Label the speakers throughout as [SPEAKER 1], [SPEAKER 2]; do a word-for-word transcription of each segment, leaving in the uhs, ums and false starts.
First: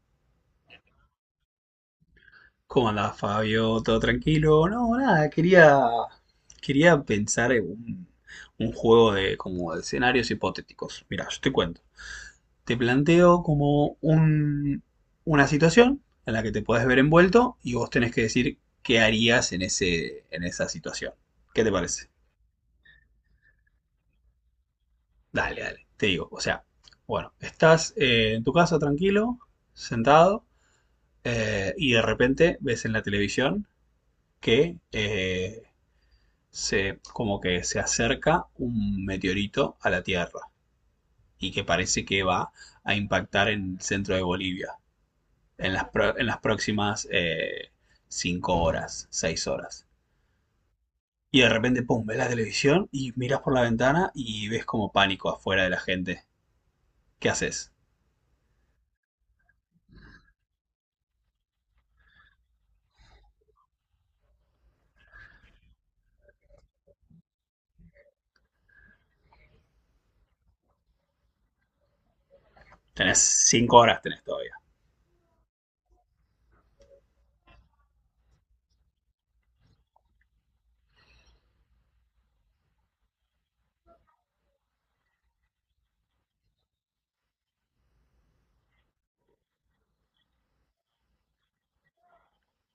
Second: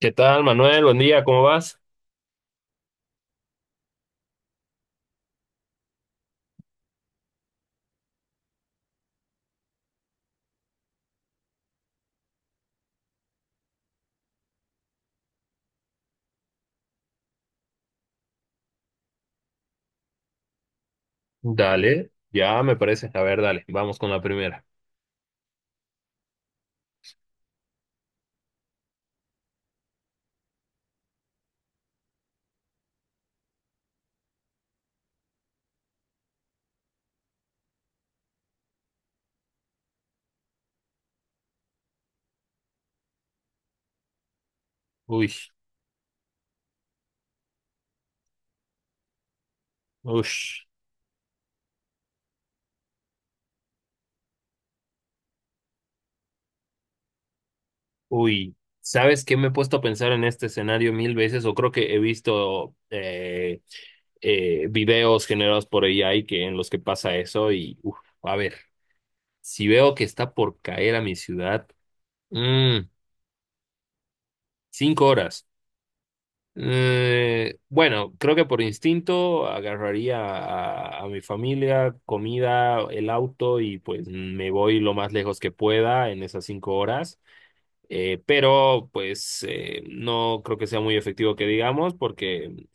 [SPEAKER 1] ¿Qué tal, Manuel? Buen día, ¿cómo vas?
[SPEAKER 2] ¿Cómo andás, Fabio? ¿Todo tranquilo? No, nada, quería, quería pensar en un, un juego de, como de escenarios hipotéticos. Mira, yo te cuento. Te planteo como un, una situación en la que te puedes ver envuelto y vos tenés que decir qué harías en ese, en esa situación. ¿Qué te parece?
[SPEAKER 1] Dale, ya me parece. A ver, dale, vamos con la primera.
[SPEAKER 2] Dale, dale, te digo. O sea, bueno, estás eh, en tu casa tranquilo, sentado, eh, y de repente ves en la televisión que eh, se, como que se acerca un meteorito a la Tierra y que parece que va a impactar en el centro de Bolivia
[SPEAKER 1] Uy,
[SPEAKER 2] en las, pro- en las próximas eh, cinco horas, seis horas.
[SPEAKER 1] uy,
[SPEAKER 2] Y de repente, pum, ves la televisión y miras por la ventana y ves como pánico afuera de la gente. ¿Qué haces?
[SPEAKER 1] uy. ¿Sabes qué me he puesto a pensar en este escenario mil veces? O creo que he visto eh, eh, videos generados por A I que, en los que pasa eso. Y, uf, a ver, si veo que está por caer a mi ciudad, mm,
[SPEAKER 2] Tenés cinco horas, tenés todavía.
[SPEAKER 1] cinco horas. Eh, bueno, creo que por instinto agarraría a, a mi familia, comida, el auto y pues me voy lo más lejos que pueda en esas cinco horas. Eh, pero pues eh, no creo que sea muy efectivo que digamos porque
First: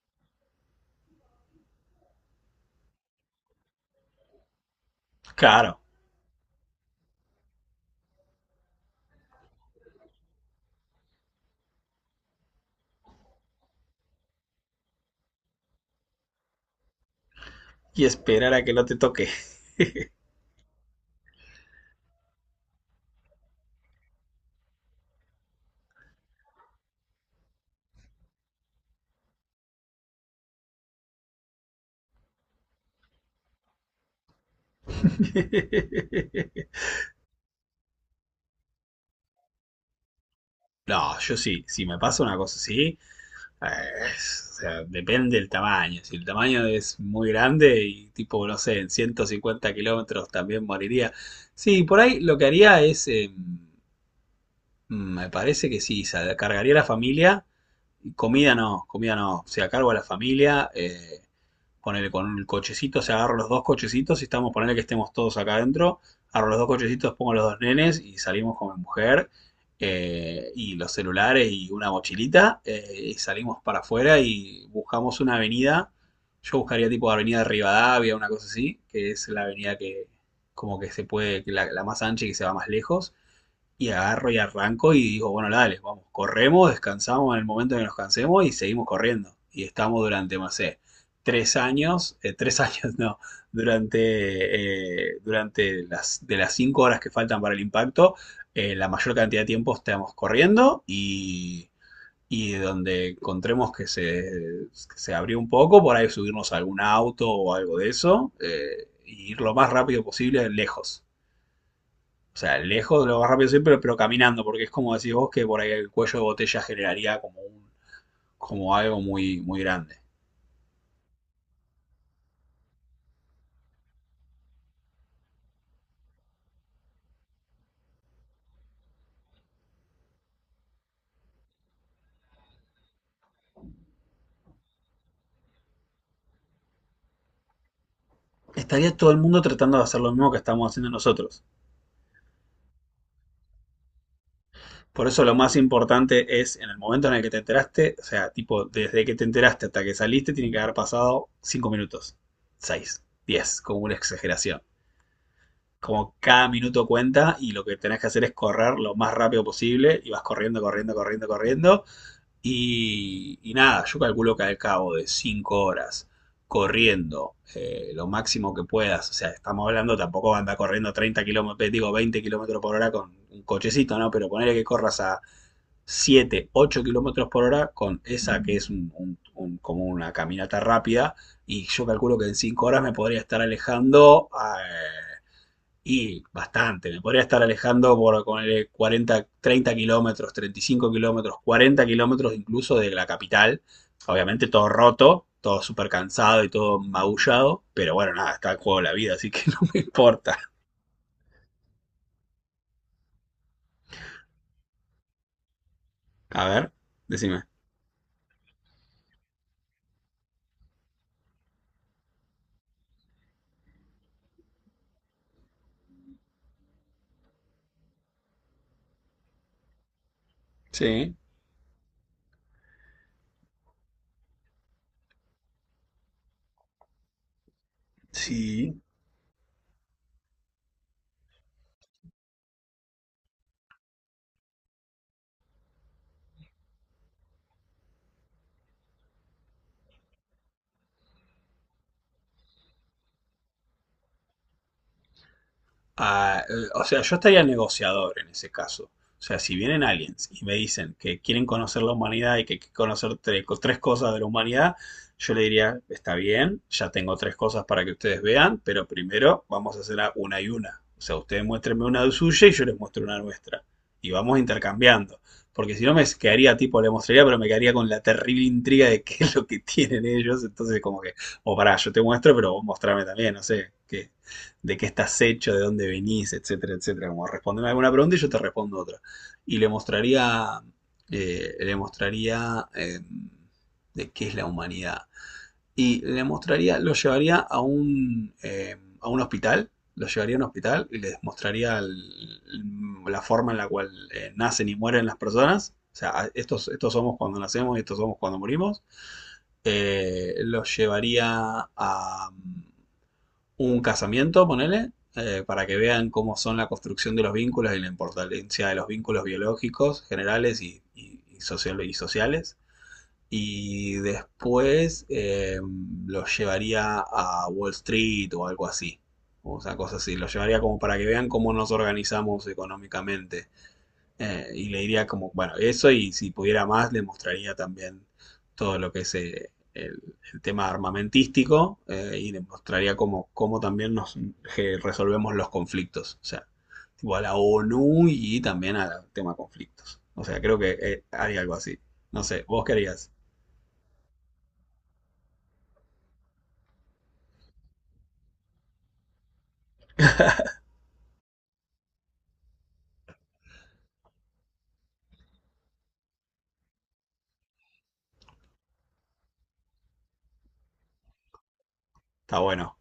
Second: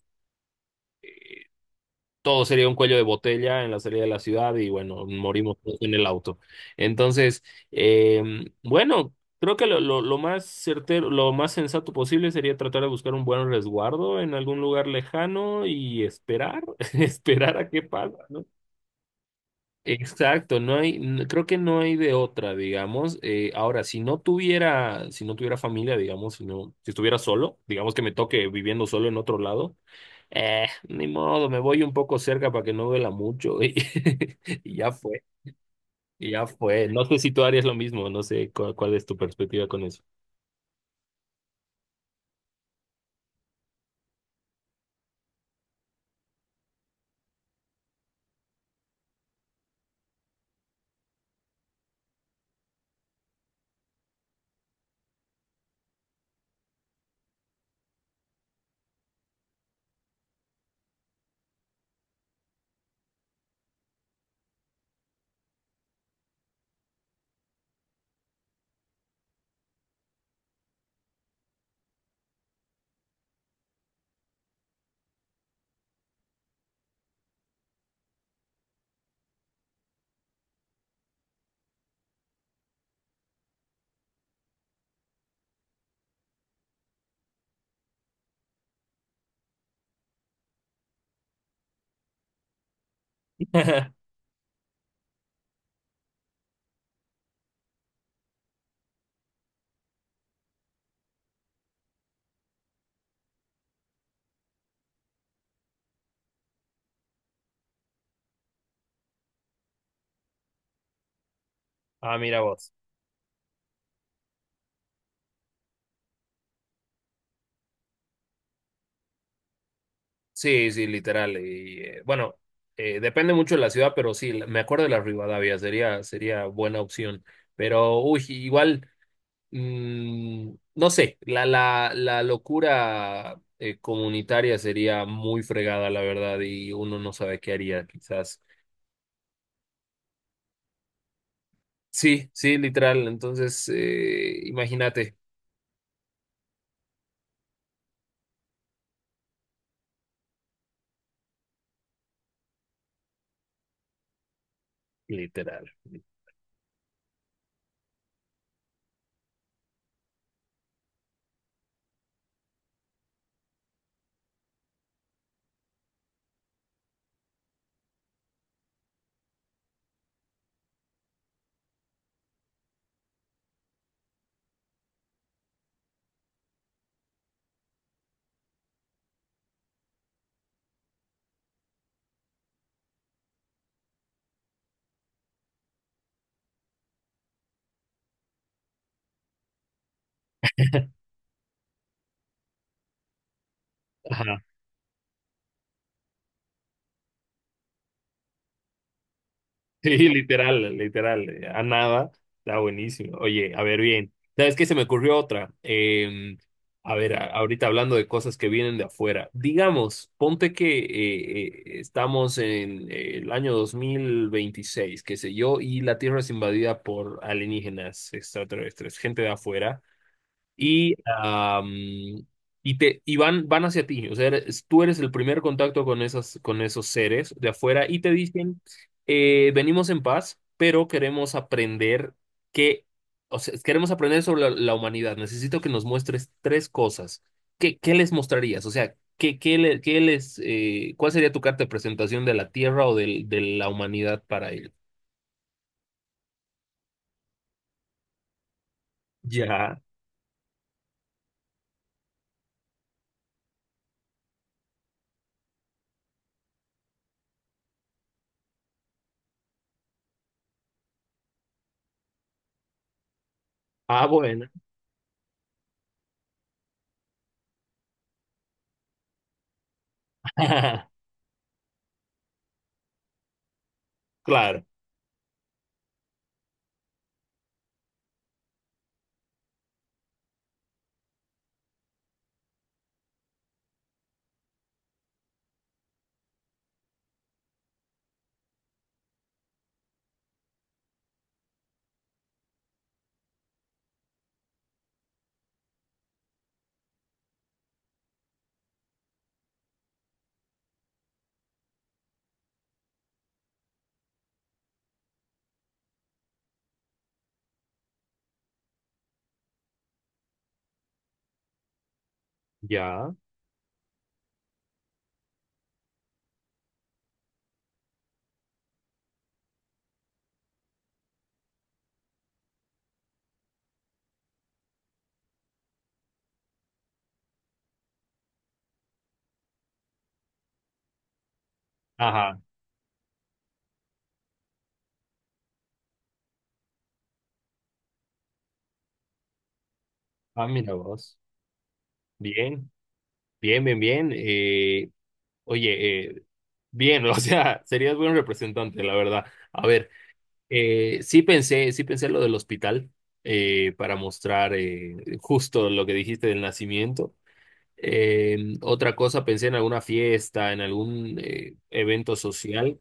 [SPEAKER 1] todo sería un cuello de botella en la salida de la ciudad y bueno, morimos todos
[SPEAKER 2] Claro.
[SPEAKER 1] en el auto. Entonces, eh, bueno, creo que lo, lo, lo más certero, lo más sensato posible sería tratar de buscar un buen resguardo en algún lugar lejano y esperar, esperar a qué
[SPEAKER 2] Y
[SPEAKER 1] pasa, ¿no?
[SPEAKER 2] esperar a que no te toque.
[SPEAKER 1] Exacto, no hay, n- creo que no hay de otra, digamos. Eh, ahora, si no tuviera, si no tuviera familia, digamos, si no, si estuviera solo, digamos que me toque viviendo solo en otro lado. Eh, ni modo, me voy un poco cerca para que no duela mucho y, ya fue, y ya fue. No sé si tú harías lo mismo, no sé cuál, cuál es tu perspectiva con eso.
[SPEAKER 2] No, yo sí, si me pasa una cosa así. Ah, Es- o sea, depende del tamaño. Si el tamaño es muy grande y tipo, no sé, en 150 kilómetros también moriría. Sí, por ahí lo que haría es, eh, mm, me parece que sí, sa- cargaría a la familia. Comida no, comida no. O sea, a cargo de la familia, eh, ponele con el cochecito, o sea, agarro los dos cochecitos y estamos, ponele que estemos todos acá adentro, agarro los dos cochecitos, pongo los dos nenes y salimos con mi mujer, eh, y los celulares y una mochilita, eh, y salimos para afuera y buscamos una avenida. Yo buscaría tipo avenida de Rivadavia, una cosa así, que es la avenida que como que se puede, que la, la más ancha y que se va más lejos, y agarro y arranco y digo, bueno, dale, vamos, corremos, descansamos en el momento en que nos cansemos y seguimos corriendo. Y estamos durante, no sé, tres años, eh, tres años no, durante, eh, durante las, de las cinco horas que faltan para el impacto, eh, la mayor cantidad de tiempo estamos corriendo, y, y donde encontremos que se, que se abrió un poco, por ahí subirnos a algún auto o algo de eso, eh, y ir lo más rápido posible lejos.
[SPEAKER 1] Ah,
[SPEAKER 2] O
[SPEAKER 1] mira
[SPEAKER 2] sea,
[SPEAKER 1] vos.
[SPEAKER 2] lejos de lo más rápido siempre, pero caminando, porque es como decís vos que por ahí el cuello de botella generaría como, un, como algo muy, muy grande.
[SPEAKER 1] Sí, sí, literal. Y eh, bueno, eh, depende mucho de la ciudad, pero sí, la- me acuerdo de la Rivadavia, sería, sería buena opción. Pero, uy, igual, mm, no sé, la, la, la locura eh, comunitaria sería muy fregada, la verdad, y uno no sabe qué haría, quizás.
[SPEAKER 2] Estaría todo el mundo tratando de hacer lo mismo que estamos haciendo nosotros.
[SPEAKER 1] Sí, sí, literal. Entonces, eh,
[SPEAKER 2] Por
[SPEAKER 1] imagínate,
[SPEAKER 2] eso lo más importante es en el momento en el que te enteraste, o sea, tipo, desde que te enteraste hasta que saliste, tiene que haber pasado cinco minutos, seis, diez, como una exageración.
[SPEAKER 1] literal.
[SPEAKER 2] Como cada minuto cuenta y lo que tenés que hacer es correr lo más rápido posible y vas corriendo, corriendo, corriendo, corriendo. Y, y nada, yo calculo que al cabo de cinco horas corriendo, eh, lo máximo que puedas, o sea, estamos hablando, tampoco anda corriendo treinta kilómetros, digo veinte kilómetros por hora con un cochecito, ¿no? Pero ponerle que corras a siete ocho kilómetros por hora con esa que es un- un- un- como una caminata rápida, y yo calculo que en cinco horas me podría estar alejando a Eh, y bastante, me podría estar alejando por ponerle cuarenta, treinta kilómetros, treinta y cinco kilómetros, cuarenta kilómetros incluso de la capital.
[SPEAKER 1] Ajá.
[SPEAKER 2] Obviamente todo roto, todo súper cansado y todo magullado, pero bueno, nada, está en juego la vida, así que no me
[SPEAKER 1] Sí,
[SPEAKER 2] importa.
[SPEAKER 1] literal, literal. eh, A nada. Está buenísimo. Oye, a ver, bien. ¿Sabes qué? Se me ocurrió otra. Eh,
[SPEAKER 2] A ver,
[SPEAKER 1] a ver, a-
[SPEAKER 2] decime.
[SPEAKER 1] ahorita hablando de cosas que vienen de afuera. Digamos, ponte que eh, eh, estamos en eh, el año dos mil veintiséis, qué sé yo, y la Tierra es invadida por alienígenas extraterrestres, gente de afuera. Y,
[SPEAKER 2] Sí,
[SPEAKER 1] am, y, te, y van, van hacia ti. O sea, eres- tú eres el primer contacto con esas, con esos seres de afuera y te dicen,
[SPEAKER 2] sí,
[SPEAKER 1] eh, venimos en paz, pero queremos aprender que, o sea, queremos aprender sobre la, la humanidad. Necesito que nos muestres tres cosas. ¿Qué, qué les mostrarías? O sea, ¿qué, qué, le- qué les, eh, cuál sería tu carta de presentación de la Tierra o del- de la humanidad para ellos?
[SPEAKER 2] a- o sea, yo estaría negociador en ese caso. O sea, si
[SPEAKER 1] Ya.
[SPEAKER 2] vienen aliens y me dicen que quieren conocer la humanidad y que hay que conocer tre- tres cosas de la humanidad, yo le diría, está bien, ya tengo tres cosas para que ustedes vean, pero primero vamos a hacerla una y una. O sea, ustedes muéstrenme una de suya y yo les muestro una nuestra.
[SPEAKER 1] Ah,
[SPEAKER 2] Y vamos
[SPEAKER 1] bueno.
[SPEAKER 2] intercambiando. Porque si no me quedaría tipo, le mostraría, pero me quedaría con la terrible intriga de qué es lo que tienen ellos. Entonces, como que, o pará, yo te muestro, pero vos mostrame también, no sé, qué,
[SPEAKER 1] Claro.
[SPEAKER 2] de qué estás hecho, de dónde venís, etcétera, etcétera. Como responderme alguna pregunta y yo te respondo otra. Y le mostraría, eh, le mostraría eh, de qué es la humanidad. Y le mostraría, lo llevaría a un, eh, a un hospital, lo llevaría a un hospital y les mostraría el- la forma en la cual eh, nacen y mueren las personas. O sea, estos, estos somos cuando nacemos y estos somos cuando morimos. Eh, los llevaría a un casamiento, ponele, eh, para que vean cómo son la construcción de los vínculos y la importancia de los vínculos biológicos, generales y, y, y social- y sociales.
[SPEAKER 1] Ya.
[SPEAKER 2] Y después eh, los llevaría a Wall Street o algo así. O sea, cosas así. Los llevaría como para que vean cómo nos organizamos económicamente, eh, y le diría como, bueno, eso, y si pudiera más le mostraría también todo lo que es eh, el, el tema armamentístico, eh, y
[SPEAKER 1] Ajá.
[SPEAKER 2] le mostraría cómo, cómo también nos que resolvemos los conflictos. O sea, tipo a la ONU y también al tema conflictos. O sea,
[SPEAKER 1] Ah,
[SPEAKER 2] creo que
[SPEAKER 1] mira
[SPEAKER 2] eh,
[SPEAKER 1] vos.
[SPEAKER 2] haría algo así. No sé, vos
[SPEAKER 1] Bien,
[SPEAKER 2] qué harías.
[SPEAKER 1] bien, bien, bien. Eh, oye, eh, bien, o sea, serías buen representante, la verdad. A ver, eh, sí pensé, sí pensé lo del hospital eh, para mostrar eh, justo lo que dijiste del nacimiento. Eh, otra cosa, pensé en alguna fiesta, en algún eh, evento
[SPEAKER 2] Está bueno.
[SPEAKER 1] social,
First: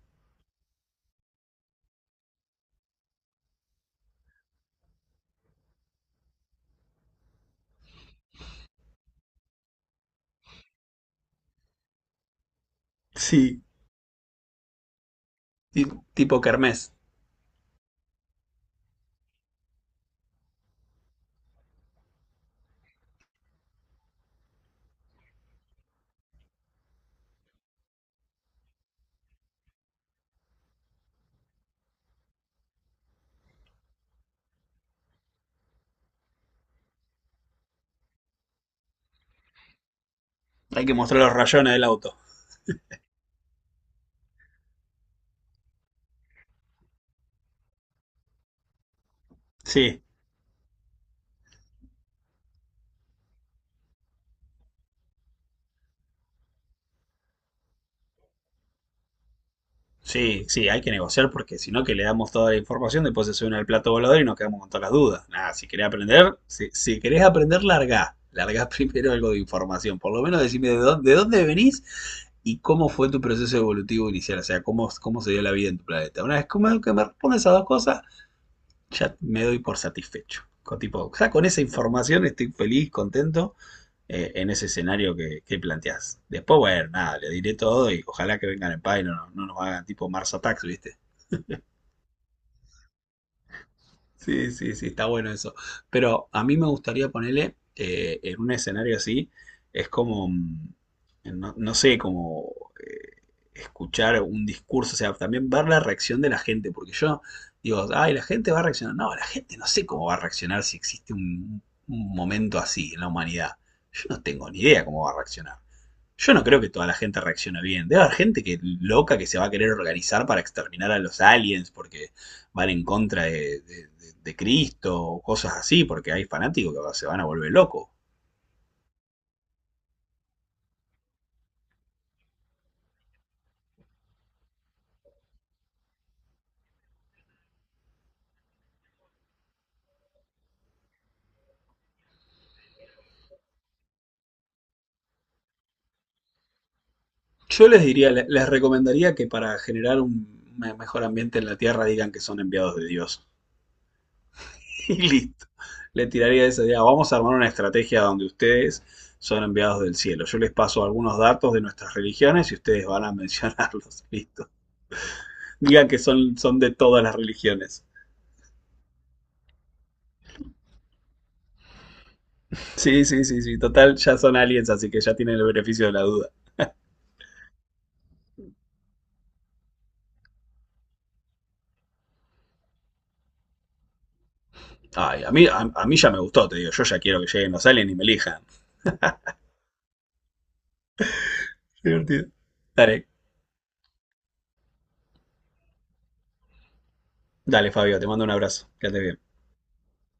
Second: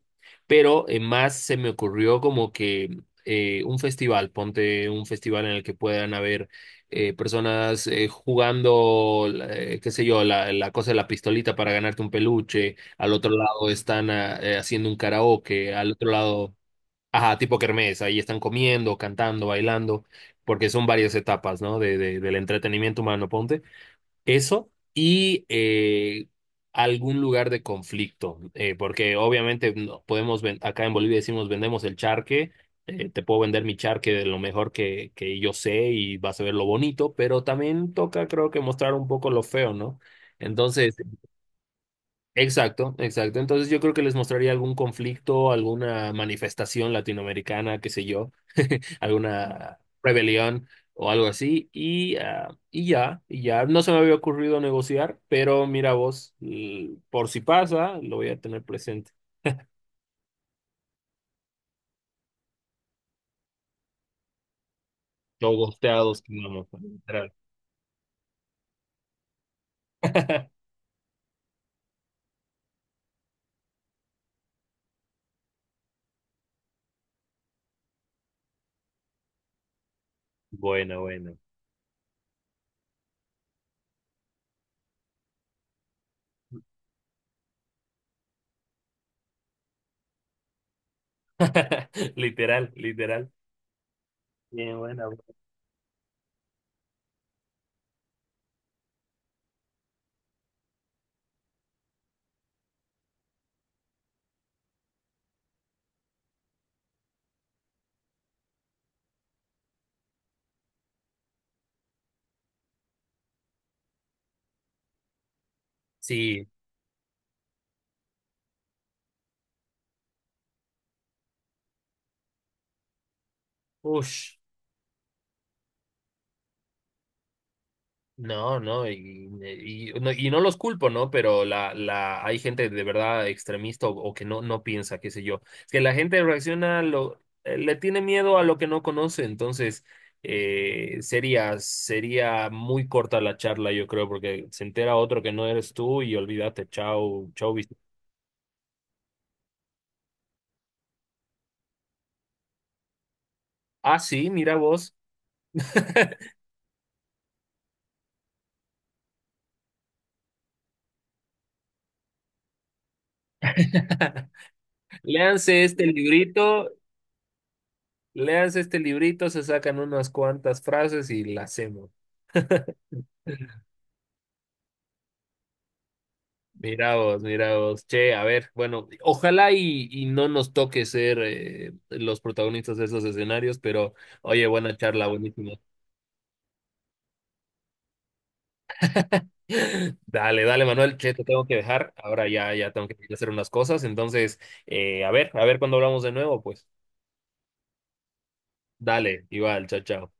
[SPEAKER 1] pero eh, más se me ocurrió como que eh, un festival, ponte un festival en el que puedan haber eh, personas eh, jugando, eh, qué sé yo, la, la cosa de la pistolita para ganarte un peluche, al otro
[SPEAKER 2] Sí,
[SPEAKER 1] lado están ah, eh, haciendo un karaoke,
[SPEAKER 2] ti-
[SPEAKER 1] al otro
[SPEAKER 2] tipo
[SPEAKER 1] lado,
[SPEAKER 2] Kermés.
[SPEAKER 1] ajá, tipo kermés, ahí están comiendo, cantando, bailando, porque son varias etapas, ¿no? de, de- del entretenimiento humano, ponte. Eso y eh, algún lugar de conflicto, eh, porque obviamente no podemos, ven- acá en Bolivia decimos vendemos el charque, eh, te puedo vender mi charque de lo mejor que, que yo sé y vas a ver lo bonito, pero también toca creo que mostrar un poco lo feo, ¿no?
[SPEAKER 2] Hay que
[SPEAKER 1] Entonces,
[SPEAKER 2] mostrar los rayones del auto.
[SPEAKER 1] exacto, exacto. Entonces yo creo que les mostraría algún conflicto, alguna manifestación latinoamericana, qué sé yo alguna
[SPEAKER 2] Sí.
[SPEAKER 1] rebelión o algo así. Y, ah, y ya, y ya. No se me había ocurrido negociar, pero mira vos, l- por si pasa, lo voy a tener presente.
[SPEAKER 2] Sí, sí, hay que negociar porque si no, que le damos toda la información, después se suben al plato volador y nos quedamos con todas las dudas. Nada,
[SPEAKER 1] Los
[SPEAKER 2] si querés
[SPEAKER 1] gosteados
[SPEAKER 2] aprender,
[SPEAKER 1] vamos
[SPEAKER 2] si, si querés
[SPEAKER 1] literal
[SPEAKER 2] aprender, larga. Larga primero algo de información. Por lo menos
[SPEAKER 1] entrar.
[SPEAKER 2] decime de dónde, de dónde venís y cómo fue tu proceso evolutivo inicial. O sea, cómo, cómo se dio la vida en tu planeta. Una vez que me, que me respondes a dos cosas, ya me doy por satisfecho. Con,
[SPEAKER 1] Bueno,
[SPEAKER 2] tipo, o sea,
[SPEAKER 1] bueno.
[SPEAKER 2] con esa información estoy feliz, contento, eh, en ese escenario que, que planteás. Después, bueno, nada, le diré todo y ojalá que vengan en paz y no, no- no nos hagan tipo Mars Attacks, ¿viste?
[SPEAKER 1] Literal, literal.
[SPEAKER 2] Sí, sí,
[SPEAKER 1] Bien,
[SPEAKER 2] sí, está
[SPEAKER 1] buena.
[SPEAKER 2] bueno eso. Pero a mí me gustaría ponerle eh, en un escenario así, es como, mm, no, no sé, como eh, escuchar un discurso, o sea, también ver la reacción de la gente, porque yo digo, ay, la gente va a reaccionar. No, la gente no sé cómo va a reaccionar si existe un, un momento así en la humanidad. Yo no tengo ni idea cómo va a reaccionar. Yo no
[SPEAKER 1] Sí.
[SPEAKER 2] creo que toda la gente reaccione bien. Debe haber gente que loca que se va a querer organizar para exterminar a los aliens porque van en contra de, de- de- de
[SPEAKER 1] Ush.
[SPEAKER 2] Cristo o cosas así, porque hay fanáticos que se van a volver locos.
[SPEAKER 1] No, no, y, y, no, y no los culpo, ¿no? Pero la, la, hay gente de verdad extremista o, o que no, no piensa, qué sé yo. Es que la gente reacciona, a lo, eh, le tiene miedo a lo que no conoce, entonces eh, sería, sería muy corta la charla, yo creo, porque se entera otro que no eres tú y olvídate, chao, chao.
[SPEAKER 2] Yo
[SPEAKER 1] Viste.
[SPEAKER 2] les diría, le- les recomendaría que para generar un me- mejor ambiente en la Tierra digan que son enviados de Dios.
[SPEAKER 1] Ah, sí, mira vos.
[SPEAKER 2] Y listo. Le tiraría esa idea. Vamos a armar una estrategia donde ustedes son enviados del cielo. Yo les paso algunos datos de nuestras religiones y ustedes van a mencionarlos. Listo.
[SPEAKER 1] Léanse este
[SPEAKER 2] Digan que son, son
[SPEAKER 1] librito,
[SPEAKER 2] de todas las religiones.
[SPEAKER 1] léanse este librito, se sacan unas cuantas frases y la hacemos.
[SPEAKER 2] Sí, sí, sí, sí. Total, ya son aliens, así que ya tienen el beneficio de la duda.
[SPEAKER 1] Mira vos, mira vos. Che, a ver, bueno, ojalá y, y no nos toque ser eh, los protagonistas de esos escenarios, pero oye, buena charla,
[SPEAKER 2] Ay, a mí,
[SPEAKER 1] buenísima.
[SPEAKER 2] a, a mí ya me gustó, te digo. Yo ya quiero que lleguen los aliens y me elijan.
[SPEAKER 1] Dale, dale, Manuel, che, te tengo que dejar.
[SPEAKER 2] Divertido.
[SPEAKER 1] Ahora ya, ya tengo que ir
[SPEAKER 2] Dale,
[SPEAKER 1] a hacer unas cosas. Entonces, eh, a ver, a ver cuando hablamos de nuevo, pues.
[SPEAKER 2] dale, Fabio, te mando un abrazo. Quédate bien.
[SPEAKER 1] Dale, igual, chao, chao.